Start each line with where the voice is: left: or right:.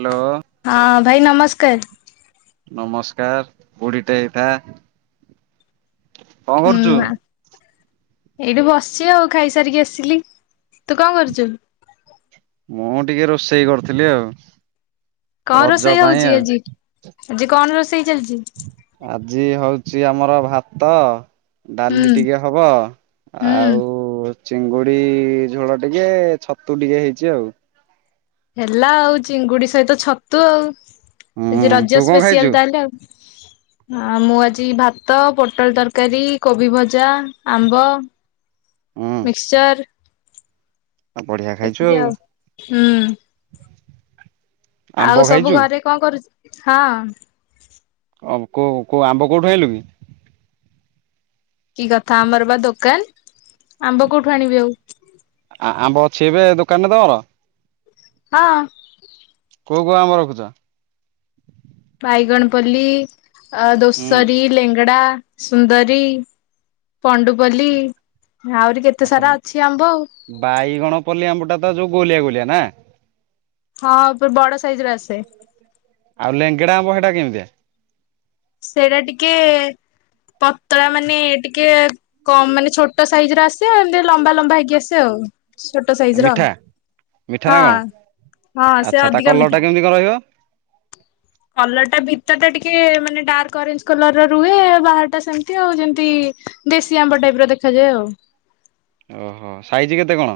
right: Hello.
left: ହଁ ଭାଇ ନମସ୍କାର।
right: ନମସ୍କାର ବୁଢୀଟେ ହେଇଥା। କଣ କରୁଚୁ?
left: ହୁଁ ଏଇଠି ବସିଛି ଆଉ ଖାଇସାରିକି ଆସିଲି ତୁ କଣ କରୁଚୁ?
right: ମୁଁ ଟିକେ ରୋଷେଇ କରୁଥିଲି ଆଉ।
left: କଣ
right: ରଜ
left: ରୋଷେଇ
right: ପାଇଁ
left: ହଉଚି
right: ଆଉ।
left: ଆଜି? ଆଜି କଣ ରୋଷେଇ? ଚାଲିଛି?
right: ଆଜି ହଉ ଆଜି ଆମର ଭାତ
left: ହୁଁ
right: ଡାଲି ଟିକେ ହବ
left: ହୁଁ
right: ଆଉ ଚିଙ୍ଗୁଡି ଝୋଳ ଟିକେ ଛତୁ ଟିକେ ହେଇଚି ଆଉ।
left: ହେଲା ଆଉ ଚିଙ୍ଗୁଡି ସହିତ ଛତୁ ଆଉ।
right: ହୁଁ
left: ଆଜି
right: ତୁ
left: ରଜ
right: କଣ ଖାଇଛୁ?
left: ସ୍ପେଶିଆଲ ତାହେଲେ ଆଉ। ଆ ମୁଁ ଆଜି ଭାତ ପୋଟଳ ତରକାରୀ କୋବି ଭଜା ଆମ୍ବ।
right: ହୁଁ
left: ମିକ୍ସଚର୍।
right: ଆଉ ବଢିଆ ଖାଇଛୁ
left: ଏତିକି ଆଉ ହୁଁ।
right: ଆମ୍ବ
left: ଆଉ ସବୁ
right: ଖାଇଛୁ?
left: ଘରେ କଣ କରୁ ହଁ।
right: ଆମ୍ କଉ କଉ ଆମ୍ବ କେଉଠୁ ଆଇଁଲୁକି?
left: କି କଥା ଆମର ବା ଦୋକାନ। ଆମ୍ବ କୋଉଠୁ ଆଣିବି ଆଉ।
right: ଛି ଏବେ ଦୋକାନରେ ତମର।
left: ହଁ।
right: କୋଉ କୋଉ ଅମ୍ବ ରଖୁଚ?
left: ବାଇଗଣ ପଲି। ଅ
right: ହୁଁ
left: ଦୋସରି ଲେଙ୍ଗଡ଼ା ସୁନ୍ଦରୀ। ପଣ୍ଡୁପଲ୍ଲୀ ଆହୁରି
right: [inaudible]
left: କେତେ
right: ଆଛା
left: ସାରା ଅଛି ଆମ୍ବ
right: ବାଇଗଣ ପଲି ଆମ୍ବଟା ତ ଯୋଉ ଗୋଲିଆ ଗୋଲିଆ ନା।
left: ଆଉ ହଁ ବଡ ସାଇଜ ର ଆସେ
right: [inaudible] ଆଉ ଲେଙ୍ଗଡା ଆମ୍ବ ହେଟା କେମିତିଆ?
left: ସେଇଟା ଟିକେ ପତଳା ମାନେ ଟିକେ କମ ମାନେ ଛୋଟ ସାଇଜ ର ଆସେ ଏମତି ଲମ୍ବା ଲମ୍ବା ହେଇକି ଆସେ ଆଉ। ଛୋଟ ସାଇଜ ର
right: ମିଠା ମିଠା ନା
left: ହଁ
right: କଣ?
left: ହଁ ସେ
right: ଆଚ୍ଛା ତା
left: ଅଧିକା
right: କଲର ଟା
left: ମିଠା।
right: କେମିତି କଣ ରହିବ?
left: କଲର ଟା ଭିତର ଟା ଟିକେ ମାନେ ଡାର୍କ ଅରେଞ୍ଜ କଲର ର ରୁହେ ବାହାର ଟା ସେମତି ଆଉ ଯେମତି ଦେଶୀ ଆମ୍ବ ଟାଇପ ର ଦେଖାଯାଏ ଆଉ।
right: ଓହୋ ସାଇଜ କେତେ କଣ?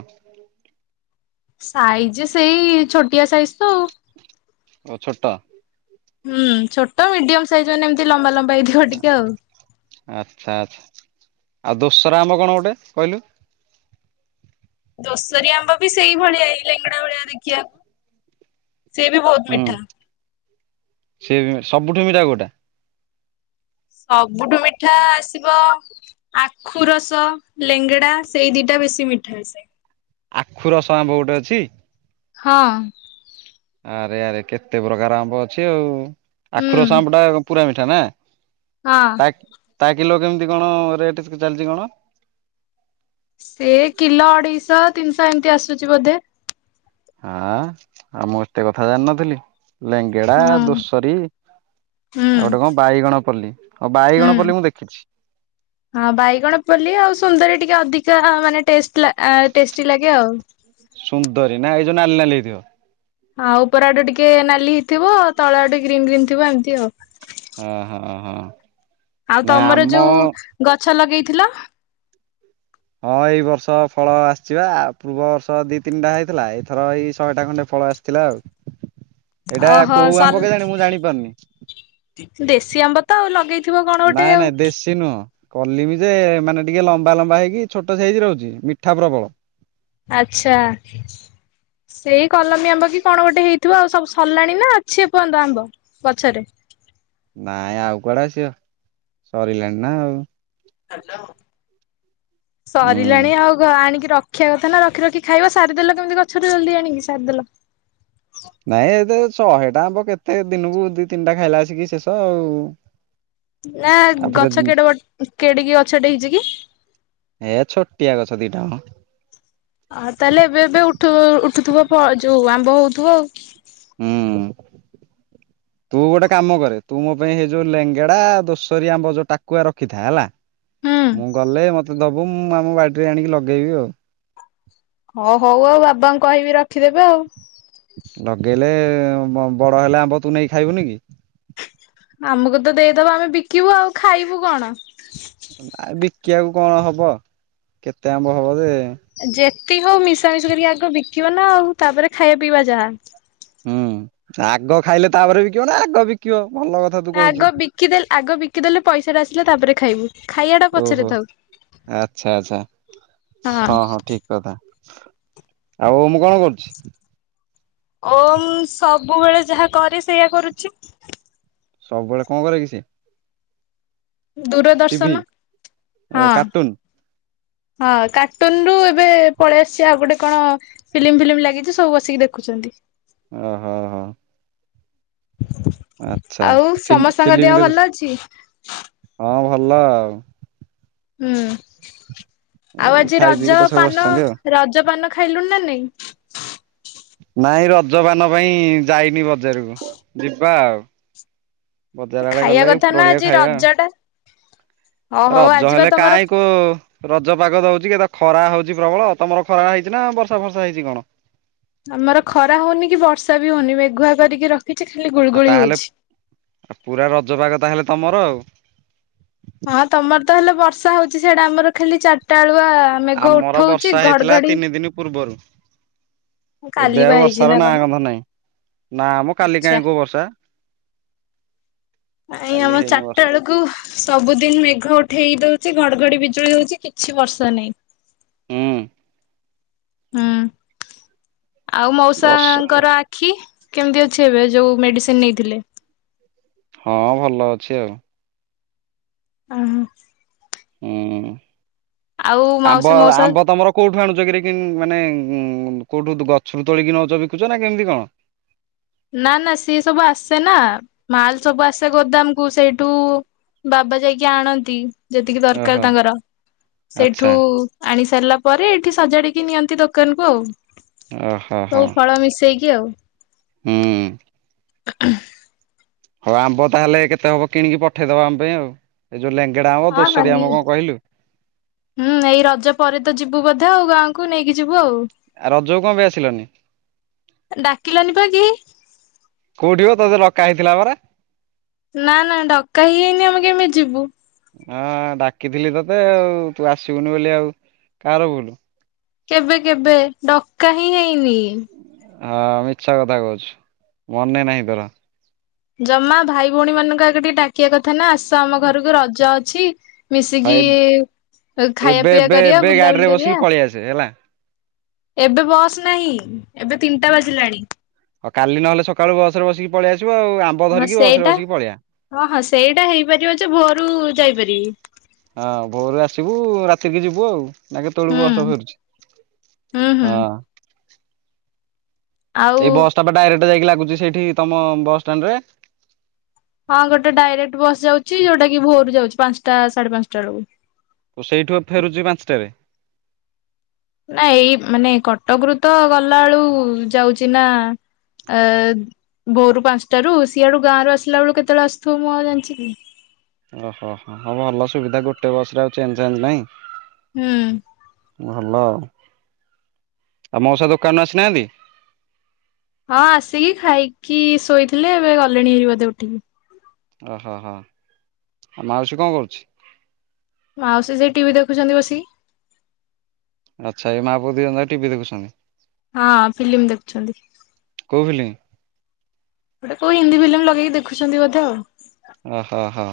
left: ସାଇଜ ସେଇ ଛୋଟିଆ ସାଇଜ ତ ଆଉ।
right: ଓ ଛୋଟ
left: ହୁଁ ଛୋଟ ମିଡିୟମ ସାଇଜ୍ ମାନ ଏମିତି ଲମ୍ବା ଲମ୍ବା ହେଇଥିବ ଟିକେ ଆଉ।
right: ଆଚ୍ଛା ଆଛା। ଆଉ ଦୋସରା ଆମ କଣ ଗୋଟେ କହିଲୁ।
left: ଦୋଷରି ଆମ୍ବ ବି ସେଇଭଳିଆ ଏଇ ଲେଙ୍ଗଡା ଭଳିଆ ଦେଖିବାକୁ। ସେ ବି ବହୁତ
right: ହୁଁ
left: ମିଠା।
right: ସେ ସବୁଠୁ ମିଠା ଗୋଟେ [inaudible]
left: ସବୁଠୁ ମିଠା ଆସିବ ଆଖୁ ରସ, ଲେଙ୍ଗଡା ସେଇ ଦିଟା ବେଶୀ ମିଠା ଆସେ।
right: ଆଖୁ ରସ ଆମ୍ୱ ଗୋଟେ ଅଛି।
left: ହଁ।
right: ଆରେ ଆରେ କେତେ ପ୍ରକାର ଆମ୍ୱ ଅଛି ଆଉ।
left: ହୁଁ
right: ଆଖୁର ଆମ୍ୱ ଟା ପୁରା ମିଠା ନା
left: ହଁ
right: ତା ତା କିଲୋ କେମିତି କଣ ରେଟ ଚାଲିଛି କଣ?
left: ସେ କିଲୋ ଅଢେଇଶ ତିନିଶହ ଏମିତି ଆସୁଛି ବୋଧେ।
right: ହଁ ଆଉ ମୁଁ ଏତେ କଥା ଜାଣିିନଥିଲି। ଲେଙ୍ଗେଡ଼ା
left: ହୁଁ
right: ଦୋସରୀ
left: ହୁଁ
right: ଆଉ ଗୋଟେ କଣ ବାଇଗଣ ପଲ୍ଲୀ ହଉ ବାଇଗଣ
left: ହୁଁ।
right: ପଲ୍ଲି ମୁଁ ଦେଖିଛି।
left: ହଁ ବାଇଗଣ ପଲ୍ଲି ଆଉ ସୁନ୍ଦରୀ ଟିକେ ଅଧିକା ମାନେ ଟେଷ୍ଟ ଟେଷ୍ଟି ଲାଗେ ଆଉ।
right: ସୁନ୍ଦରୀ ନା ଏଇ ଯୋଉ ନାଲି ନାଲି ହେଇଥିବ।
left: ହଁ ଉପର ଆଡୁ ଟିକେ ନାଲି ଖାଲି ହେଇଥିବ ତଳ ଗଟେ ଗ୍ରୀନ୍ ଗ୍ରୀନ୍ ଥିବ ଏମିତି ଆଉ
right: ହଁ ହଁ ହଁ।
left: ଆଉ
right: ନାଇଁ
left: ତମର
right: ଆମ
left: ଯୋଉ ଗଛ ଗଛ ଲଗେଇଥିଲ।
right: ହଁ ଏଇ ବର୍ଷ ଫଳ ଆସିଯିବା ପୂର୍ବ ବର୍ଷ ଦି ତିନିଟା ହେଇଥିଲା ଏଇଥର ଏଇ ଶହେଟା ଖଣ୍ଡେ ଫଳ ଆସିଥିଲା ଆଉ। ଏଇଟା
left: ଓହୋ
right: କୋଉ
left: ସଲ
right: ଆମ୍ୱ କେଜାଣି ମୁଁ ଜାଣି ପାରୁନି।
left: ଦେସି ଆମ୍ୱ ତ ଆଉ ଲଗେଇଛି ଥିବ କଣ ଗୋଟେ ଆଉ
right: ଦେଶୀ ନୁହଁ କଲିମି ଯେ ମାନେ ଟିକେ ଲମ୍ବା ଲମ୍ବା ହେଇକି ଛୋଟ ସାଇଜ ରହୁଛି ମିଠା ପ୍ରବଳ।
left: ଆଚ୍ଛା ସେଇ କଲମୀ ଆମ୍ବ କି କଣ ଗୋଟେ ହେଇଥିବ? ଆଉ ସବୁ ସରିଲାଣି ନା ଅଛି ଏ ପର୍ଯ୍ୟନ୍ତ ଆମ୍ବ ପଛରେ
right: ନାଇଁ ଆଉ କୁଆଡେ ଆସିବ ସରିଲାଣି ନା ଆଉ।
left: ହ୍ୟାଲୋ।
right: ହୁଁ।
left: ସରିଲାଣି ଆଉ ଆଣିକି ର ରଖିଆ କଥା ନା ରଖି ରଖି ଖାଇବା ସାରିଦେଲ କେମିତି ଗଛରୁ ଜଲଦି ଆଣିକି ସାରିଦେଲ।
right: ନାଇଁ ଏତ ଶହେ ଟା ଆମ୍ୱ କେତେ ଦିନକୁ ଦି ତିନିଟା ଖାଇଲା ଆସିକି ଶେଷ ଆଉ।
left: ନା
right: ତାପରେ
left: ଗଛ କେଡ ବ କେଡିକି ଗଛଟ ହେଇଛି କି?
right: ଏ ଛୋଟିଆ ଗଛ ଦିଟା ମ
left: ଅ ତାହେଲେ ଏବେ ଏବେ ଉଠୁ ଉଠୁଥୁବ ଯୋଉ ପ ଆମ୍ବ ହଉଥିବ ଆଉ
right: ହୁଁ ତୁ ଗୋଟେ କାମ କରେ ତୁ ମୋ ପାଇଁ ହେଇ ଯୋଉ ଲେଙ୍ଗେଡା ଦୋଷରି ଆମ୍ବ ଯୋଉ ଟାକୁଆ ରଖିଥା ହେଲା
left: ହୁଁ।
right: ମୁଁ ଗଲେ ମ ଦବୁ ମୁଁ ଆମ ବାଡିରେ ଆଣିକି ଲଗେଇବି ଆଉ
left: ହଁ ହଉ ଆଉ ବାବାଙ୍କୁ କହିବି ରଖିଦେବେ ଆଉ
right: ଲଗେଇଲେ ବ ବଡ ହେଲେ ଆମ୍ବ ତୁ ନେଇ ଖାଇବୁନି କି?
left: ଆମକୁ ତ ଦେଇଦବ ଆମେ ବିକିବୁ ଆଉ। ଖାଇବୁ କଣ?
right: ଆ ବି କିବାକୁ କଣ ହବ କେତେ ଆମ୍ବ ହବ ଯେ
left: ଯେ ତି ହଉ ମିଶା ମିଶା କରିକି ଆଗ ବିକିବା ନା ଆଉ ତାପରେ ଖାଇବା ପିଇବା ଯାହା
right: ହୁଁ ଆଗ ଖାଇଲେ ତାପରେ ବିକିିବ ନା ଆଗ ବିକିବ ଭଲ କଥା ତୁ କହୁଛୁ।
left: ଆଗ ବିକିଦଲେ ଆଗ ବିକିଦେଲେ ପଇସା ଟା ଆସିଲା ତାପରେ ଖାଇବୁ ଖାଇବାଟା ପଛରେ
right: ଓହୋ
left: ଥାଉ
right: ଆଚ୍ଛା ଆଚ୍ଛା ହଁ ହଁ ଠିକ କଥା ଆଉ ମୁଁ କଣ କରୁଛି?
left: ଓମ୍ ସବୁବେଳେ ଯାହା କରେ ସେଇଆ କରୁଚି।
right: ସବୁବେଳେ କଣ କରେ କି ସେ? ଟିଭି
left: ଦୂରଦର୍ଶନ ହଁ।
right: କାର୍ଟୁନ
left: ହଁ କାର୍ଟୁନ ରୁ ଏବେ ପଳେଇ ଆସି ଆଉ ଗୋଟେ କଣ ଫିଲ୍ମ ଫିଲ୍ମ ଲାଗିଛି ସବୁ ବସିକି ଦେଖୁଚନ୍ତି।
right: ଓ ହୋ ହୋ। ଆଚ୍ଛା।
left: ଆଉ ସମସ୍ତଙ୍କ
right: ଫିଲ୍ମ
left: ଦେହ
right: ଦେଖୁଛି
left: ଭଲ ଅଛି।
right: ହଁ ଭଲ ଆଉ।
left: ହୁଁ। ଆଉ
right: ଏଇ
left: ଆଜି
right: ଖାଇ ପିଇକି
left: ରଜ
right: ତ ସବୁ
left: ପାନ
right: ବସିଛନ୍ତି ଆଉ।
left: ରଜ ପାନ ଖାଇଲୁଣି ନା ନାଇଁ?
right: ନାଇଁ ରଜପାନ ପାଇଁ ଯାଇନି ବଜାରକୁ ଯିବା ଆଉ ବଜାର ଆଡେ
left: ଖାଇବା
right: ଗଲେ
left: କଥା ନା
right: ଉପରଓଳିଆକୁ
left: ଆଜି
right: ଖାଇବା ଆଉ।
left: ରଜ ଟା। ହଁ ହଉ
right: ରଜ
left: ଆଜି ବା
right: ହେଲେ
left: ତମର
right: କାହିଁ କୋ ରଜ ପାଗ ଦଉଚି କି ତ ଖରା ହଉଚି ପ୍ରବଳ ତମର ଖରା ହେଇଛି ନା ବର୍ଷା ଫର୍ଷା ହେଇଛି କଣ?
left: ଆମର ଖରା ହଉନି କି ବର୍ଷା ବି ହଉନି ମେଘୁଆ କରିକି ର
right: ଆଉ ତାହେଲେ ପୁରା ରଜପାଗ ତାହେଲେ। ତମର ଆଉ।
left: ହଁ ତମର ତ ହେଲେ ବର୍ଷ ର୍ଷା ହେଉଛି ସେଇଟା ଆମର ଖାଲି ଚା
right: ଆମର ବର୍ଷା ହେଇଥିଲା
left: ଘଡଘଡି
right: ତିନି ଦିନ ପୂର୍ବରୁ।
left: କାଲି
right: ଏବେ
left: ବା
right: ଆଉ
left: ହେଇଛି
right: ବର୍ଷାର ନା
left: କଣ
right: ଗନ୍ଧ ନାହିଁ। ନା ମୁଁ କାଲି
left: ଆଚ୍ଛା।
right: କାହିଁ କୋଉ ବର୍ଷା?
left: ଆାଇ
right: କାଲି
left: ଆମ
right: ହେଇନି
left: ଚାରିଟା
right: ବର୍ଷା
left: ବେଳକୁ ସବୁଦିନ ମେଘ ଉଠେଇ ଦଉଛି ଘଡଘଡି ବି ହଉଛି କିଛି ବର୍ଷ ନାଇଁ।
right: ହୁଁ।
left: ହୁଁ। ଆଉ
right: ବର୍ଷା
left: ମଉସାଙ୍କର ଆଖି କେମତି ଅଛି ଏବେ ଯୋଉ ମେଡିସି ସେ ନେଇଥିଲେ।
right: ହଁ ଭଲ ଅଛି ଆଉ।
left: ଓହୋ।
right: ହୁଁ।
left: ଆଉ
right: ଆମ୍ବ
left: ମାଉସୀ ମଉସା
right: ଆମ୍ବ ତମର କୋଉଠୁ ଆଣୁଛ କିରେ କି ମାନେ ଉ କୋଉଠୁ ଗଛରୁ ତୋଳିକି ନଉଛ ବିକୁଛ ନା କେମିତି କଣ?
left: ନା ନା ସିଏ ସବୁ ଆସେ ନା ମାଲ ସବୁ ଆସେ ଗୋଦାମ କୁ ସେଇଠୁ ବାବା ଯାଇକି ଆଣନ୍ତି। ଯେତିକି ଦରକାର
right: ଓହୋ
left: ତାଙ୍କର ସେଇଠୁ
right: ଆଚ୍ଛା
left: ଆଣି ସରିଲା ପରେ ଏଇଠି ସଜାଡ଼ିକି ନିଅନ୍ତି ଦୋକାନକୁ ଆଉ।
right: ଓହୋ ହୋ
left: ସବୁ ଫଳ ମିଶେଇକି ଆଉ।
right: ହୁଁ।
left: [inaudible]
right: ହଉ ଆମ୍ବ ତାହେଲେ କେତେ ହବ କିଣିକି ପଠେଇଦବା ଆମ ପାଇଁ ଆଉ। ଯୋଉ ଲେଙ୍ଗେଡା ଆମ୍ବ
left: ହଁ
right: ଦୋଷରି ଆମ୍ବ
left: ମାନିଅଛି
right: କଣ କହିଲୁ
left: ହୁଁ ଏଇ ରଜ ପରେ ତ ଯିବୁ ବୋଧେ ଆଉ ଗାଁ ନେଇକି ଯ
right: ରଜକୁ କଣ ବି ଆସିଲନି
left: ଡାକିଲନି ପା କେହି।
right: କୋଉଠିିବ ତୋତେ ଡକା ହେଇଥିଲା ପରା।
left: ନା ନା ଡକା ହେଇ ହେଇନି ଆମେ କେମିତି ଯିବୁ?
right: ହଁ ଡାକିଥିଲି ତତେ ଆଉ ତୁ ଆସିବୁନି ବୋଲି ଆଉ କାହାର ଭୁଲୁ।
left: କେବେ କେବେ ଡକା ହିଁ ହେଇନି।
right: ହଁ ମିଛା କଥା କହୁଛୁ ମନେ ନାହିଁ ତୋର।
left: ଜମା ଭାଇ ଭଉଣୀ ମାନଙ୍କ ଆଗ ଟିକେ ଡାକି କଥା କଥା ନା ଆସ ଆମ ଘରକୁ ରଜ ଅ ଅଛି
right: ହଁ
left: ମିଶିକି
right: ଏବେ
left: ଖାଇବା
right: ଏବେ
left: ପିଇବା
right: ଏବେ
left: କରିବା
right: ଏବେ ଗାଡିରେ
left: ବୁଲାବୁଲି
right: ବସିକି
left: କରିବା
right: ପଳେଇ ଆସେ ହେଲା
left: ଏବେ ବସ ନାହିଁ। ଏବେ ତିନିଟା ବାଜିଲାଣି।
right: ଆଉ କାଲି ନହଲେ ସକାଳୁ ବସରେ ବସିକି ପଳେଇଆସ
left: ହଁ ସେଇଟା ହଁ ହଁ ସେଇଟା ହେଇପାରିବ ଯେ ଭୋରୁ ଯାଇପାରିବି।
right: ସେତିକି ଯିବୁ ଆଉ। ନା କେତେଳୁକୁ
left: ହୁଁ
right: ବସ୍ ଟା ଫେରୁଛି।
left: ହୁଁ ହୁଁ।
right: ହଁ।
left: ଆଉ
right: ଏଇ ବସ୍ ଟା ପା ଡାଇରେକ୍ଟ ଗୋଟେ ଯାଇକି ଲାଗୁଛି ସେଇଠି ତମ ବସଷ୍ଟାଣ୍ଡ୍ ରେ
left: ହଁ ଗୋଟେ ଡାଇରେକ୍ଟ ବସ୍ ଯାଉଛି ଯୋଉଟା କି ଭୋରରୁ ଯାଉଛି ପାଞ୍ଚଟା ସାଢେ ପାଞ୍ଚଟା ବେଳକୁ
right: ସେଇଠୁ ଫେରୁଛି ପାଞ୍ଚଟାରେ।
left: ନା ଏଇ ମାନେ କଟକରୁ ତ ଗଲା ବେଳୁ ଯାଉଛି ନା ଆଁ ଭୋରୁ ପାଞ୍ଚଟାରୁ ସିଆଡୁ ଗାଁ ରୁ ଆସିଲା ବେଳୁ କେତେବେଳେ ଆସୁଥିବ ମୁଁ ଆ ଜାଣିଛି କି?
right: ଓହୋ ହୋଉ ଭଲ ସୁବିଧା ଗୋଟେ ବସ ରେ ଆଉ ଚେଞ୍ଜ୍ ଫେଞ୍ଜ୍ ନାହିଁ।
left: ହୁଁ।
right: ଭଲ ଆଉ। ଆଉ ମଉସା ଦୋକାନରୁ ଆସିନାହାନ୍ତି।
left: ହଁ ଆସିକି ଖାଇକି ଶୋଇଥିଲେ ଏବେ ଗଲେଣି ବୋଧେ ଉଠିକି।
right: ଓହୋ ହୋ ଆ ମାଉସୀ କଣ କରୁଛି?
left: ମାଉସୀ ଯାଇ ଟିଭି ଦେଖୁଛନ୍ତି ବସିକି।
right: ଆଚ୍ଛା ଏଇ ମା ପୁଅ ଦୁଇ ଜଣଜାକ ଟିଭି ଦେଖୁଛନ୍ତି।
left: ହଁ ଫିଲ୍ମ ଦେଖୁଛନ୍ତି।
right: କୋଉ ଫିଲ୍ମ
left: ଗୋଟେ କୋଉ ହିନ୍ଦୀ ଫିଲ୍ମ ଲଗେଇକି ଦେଖୁଛନ୍ତି ବୋଧେ ଆଉ।
right: ଓହୋ ହୋ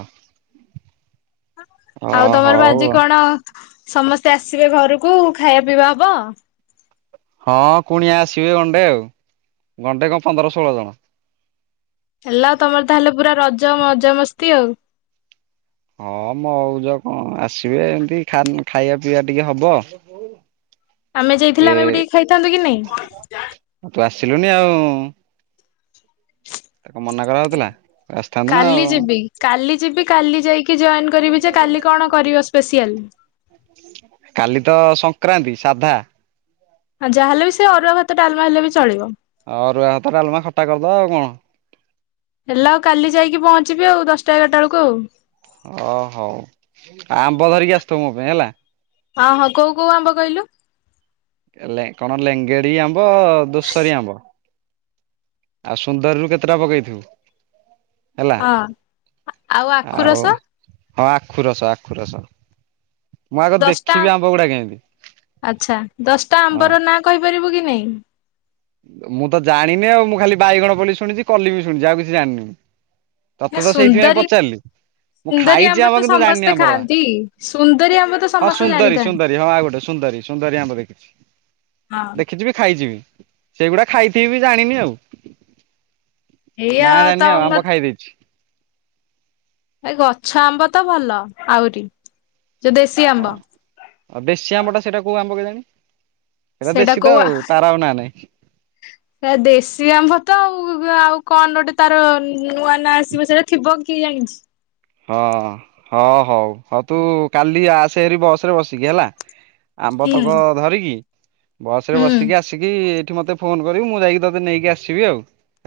right: ଓ
left: ଆଉ
right: ହଉ
left: ତମର ବା
right: ଆଉ।
left: ଆଜି କଣ ସମସ୍ତେ ଆସିବେ ଘରକୁ ଖାଇବା ପିଇବା ହବ।
right: ହଁ କୁଣିଆ ଆସିବେ ଗଣ୍ଡେ ଆଉ ଗଣ୍ଡେ କଣ ପନ୍ଦର ଷୋହଳ ଜଣ
left: ହେଲା ଆଉ ତମର ତାହେଲେ ପୁରା ରଜ ମୈଜ ମସ୍ତି ଆଉ।
right: ହଁ ମଉଜ କଣ ଆସିବେ ଏମତି ଖାନ୍ ଖାଇବା ପିଇବା ଟିକେ ହବ।
left: ଆମେ
right: ସେ
left: ଯାଇଥିଲେ ଆମେ ବି ଟିକେ ଖାଇଥାନ୍ତୁ କି ନାଇଁ?
right: ଆସିଲୁଣି ଆଉ। ତାକୁ ମନା କରାହଉଥିଲା ଆସିଥାନ୍ତୁ ନା
left: କାଲି
right: ଆଉ
left: ଯିବି କାଲି ଯିବି କାଲି ଯାଇକି ଜଏନ କରିବି ଯେ କାଲି କଣ କରିବ ସ୍ପେସିଆଲ୍
right: କାଲି ତ ସଂକ୍ରାନ୍ତି ସାଧା
left: ଆ ଯାହା ହେଲେ ବି ସେ ଅରୁଆ ଭାତ ଡାଲମା ହେଲେ ବି ଚଳିବ
right: ଅରୁଆ ହାତ ଡାଲମା ଖଟା କରିଦବା ଆଉ କଣ?
left: ହେଲା ଆଉ କାଲି ଯାଇକି ପହଞ୍ଚିବି ଆଉ ଦଶଟା ଏଗାରଟା ବେଳକୁ ଆଉ।
right: ଓ ହଉ ଆଉ ଆମ୍ବ ଧରିକି ଆସଥଵୁ ମୋ ପାଇଁ ହେଲା।
left: ହଁ ହଁ କୋଉ କୋଉ ଆମ୍ବ କହିଲୁ।
right: କଣ ଲେଙ୍ଗେଡି ଆମ୍ବ ଦୋଷରିୀ ଆମ୍ବ ଆଉ ସୁନ୍ଦରୀରୁୁ କେତେଟା ପକେଇଥିବୁ। ହେଲା
left: ହଁ ଆଉ ଆଖୁ ରସ
right: ହଁ ଆଖୁ ରସ ଆଖୁ ରସ ମୁଁ
left: ଆଉ
right: ଆଗ
left: ଦଶଟା
right: ଦେଖିବି ଆମ୍ବ ଗୁଡା କେମିତି
left: ତା
right: ହଁ
left: ଆମ୍ବର ନାଁ କହିପ କରିବୁ କି ନାଇଁ
right: ମୁଁ ତ ଜାଣିନି ଆଉ ମୁଁ ଖାଲି ବାଇଗଣ ବୋଲି ଶୁଣିଛି କଲି ବି ଶୁଣିଛି ଆଉ କିଛି ଜାଣିନି।
left: ନା
right: ତତେ ତ ସେଇଥିପାଇଁ
left: ସୁନ୍ଦରୀ
right: ପଚାରିଲି ମୁଁ
left: ସୁନ୍ଦରୀ
right: ଖାଇଛି ଆମ୍ବ
left: ତ
right: କିନ୍ତୁ ଜାଣିନି
left: ସମସ୍ତେ
right: ଆମ୍ବର ନାଁ
left: ଖାଆନ୍ତି ସୁନ୍ଦରୀ ଆମ୍ବ ତ
right: ହଁ
left: ସମସ୍ତେ
right: ସୁନ୍ଦରୀ
left: ଜାଣିଥାନ୍ତି।
right: ସୁନ୍ଦରୀ ହଁ ଆ ଗୋଟେ ସୁନ୍ଦରୀ ସୁନ୍ଦରୀ ଆମ୍ବ ଦେଖିଛି
left: ହଁ
right: ଦେଖିଛିିବି ଖାଇଛିିବି। ସେଇଗୁଡା ଖାଇଥିବି ଜାଣିନି ଆଉ
left: ଏଇଆ
right: ନା
left: ତ
right: ଜାଣିନି ଆଉ
left: ଆମ
right: ଆମ୍ବ ଖାଇ ଦେଇଛି।
left: ଏ ଗଛ ଆମ୍ବ ତ ଭଲ ଆହୁରି ଯୋଉ ଦେସି
right: ହଁ
left: ଆମ୍ୱ
right: ଆଉ ବେଶୀ ଆମ୍ବଟା ସେଇଟା କୋଉ ଆମ୍ବ କେଜାଣି।
left: ସେଇଟା
right: ଦେଶୀ ତ
left: କଉ ଆ
right: ଆଉ
left: [inaudible]
right: ତାର ଆଉ ନାଁ ନାହିଁ
left: ସେଟା ଦେଶୀ ଆମ୍ବ ତ ଆଉ ଆଉ କଣ ଗୋଟେ ତାର ନୂଆ ନା ଆସିବ ସେଇଟା ଥିବ। କିଏ ଜଣିଛି?
right: ହଁ ହଁ ହଉ ହଉ ତୁ କାଲି ଆସେ ହାରି ବସ ରେ ବସିକି ହେଲା। ଆମ୍ବ
left: ହୁଁ
right: ତକ ଧରିକି ବସ ରେ
left: ହୁଁ
right: ବସିକି ଆସିକି ଏଠି ମତେ ଫୋନ କରିବି ମୁଁ ଯାଇକି ତୋତେ ନେଇକି ଆସିବି ଆଉ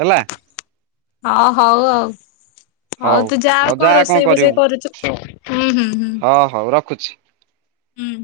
right: ହେଲା।
left: ହଁ ହଉ ଆଉ ହଉ ତୁ ଯା କଣ ରୋ ସେଇ ବୁ ସେଇ କରୁଛୁୁଁ ହୁଁ ହୁଁ।
right: ହଁ ହଉ ରଖୁଛି।
left: ହୁଁ।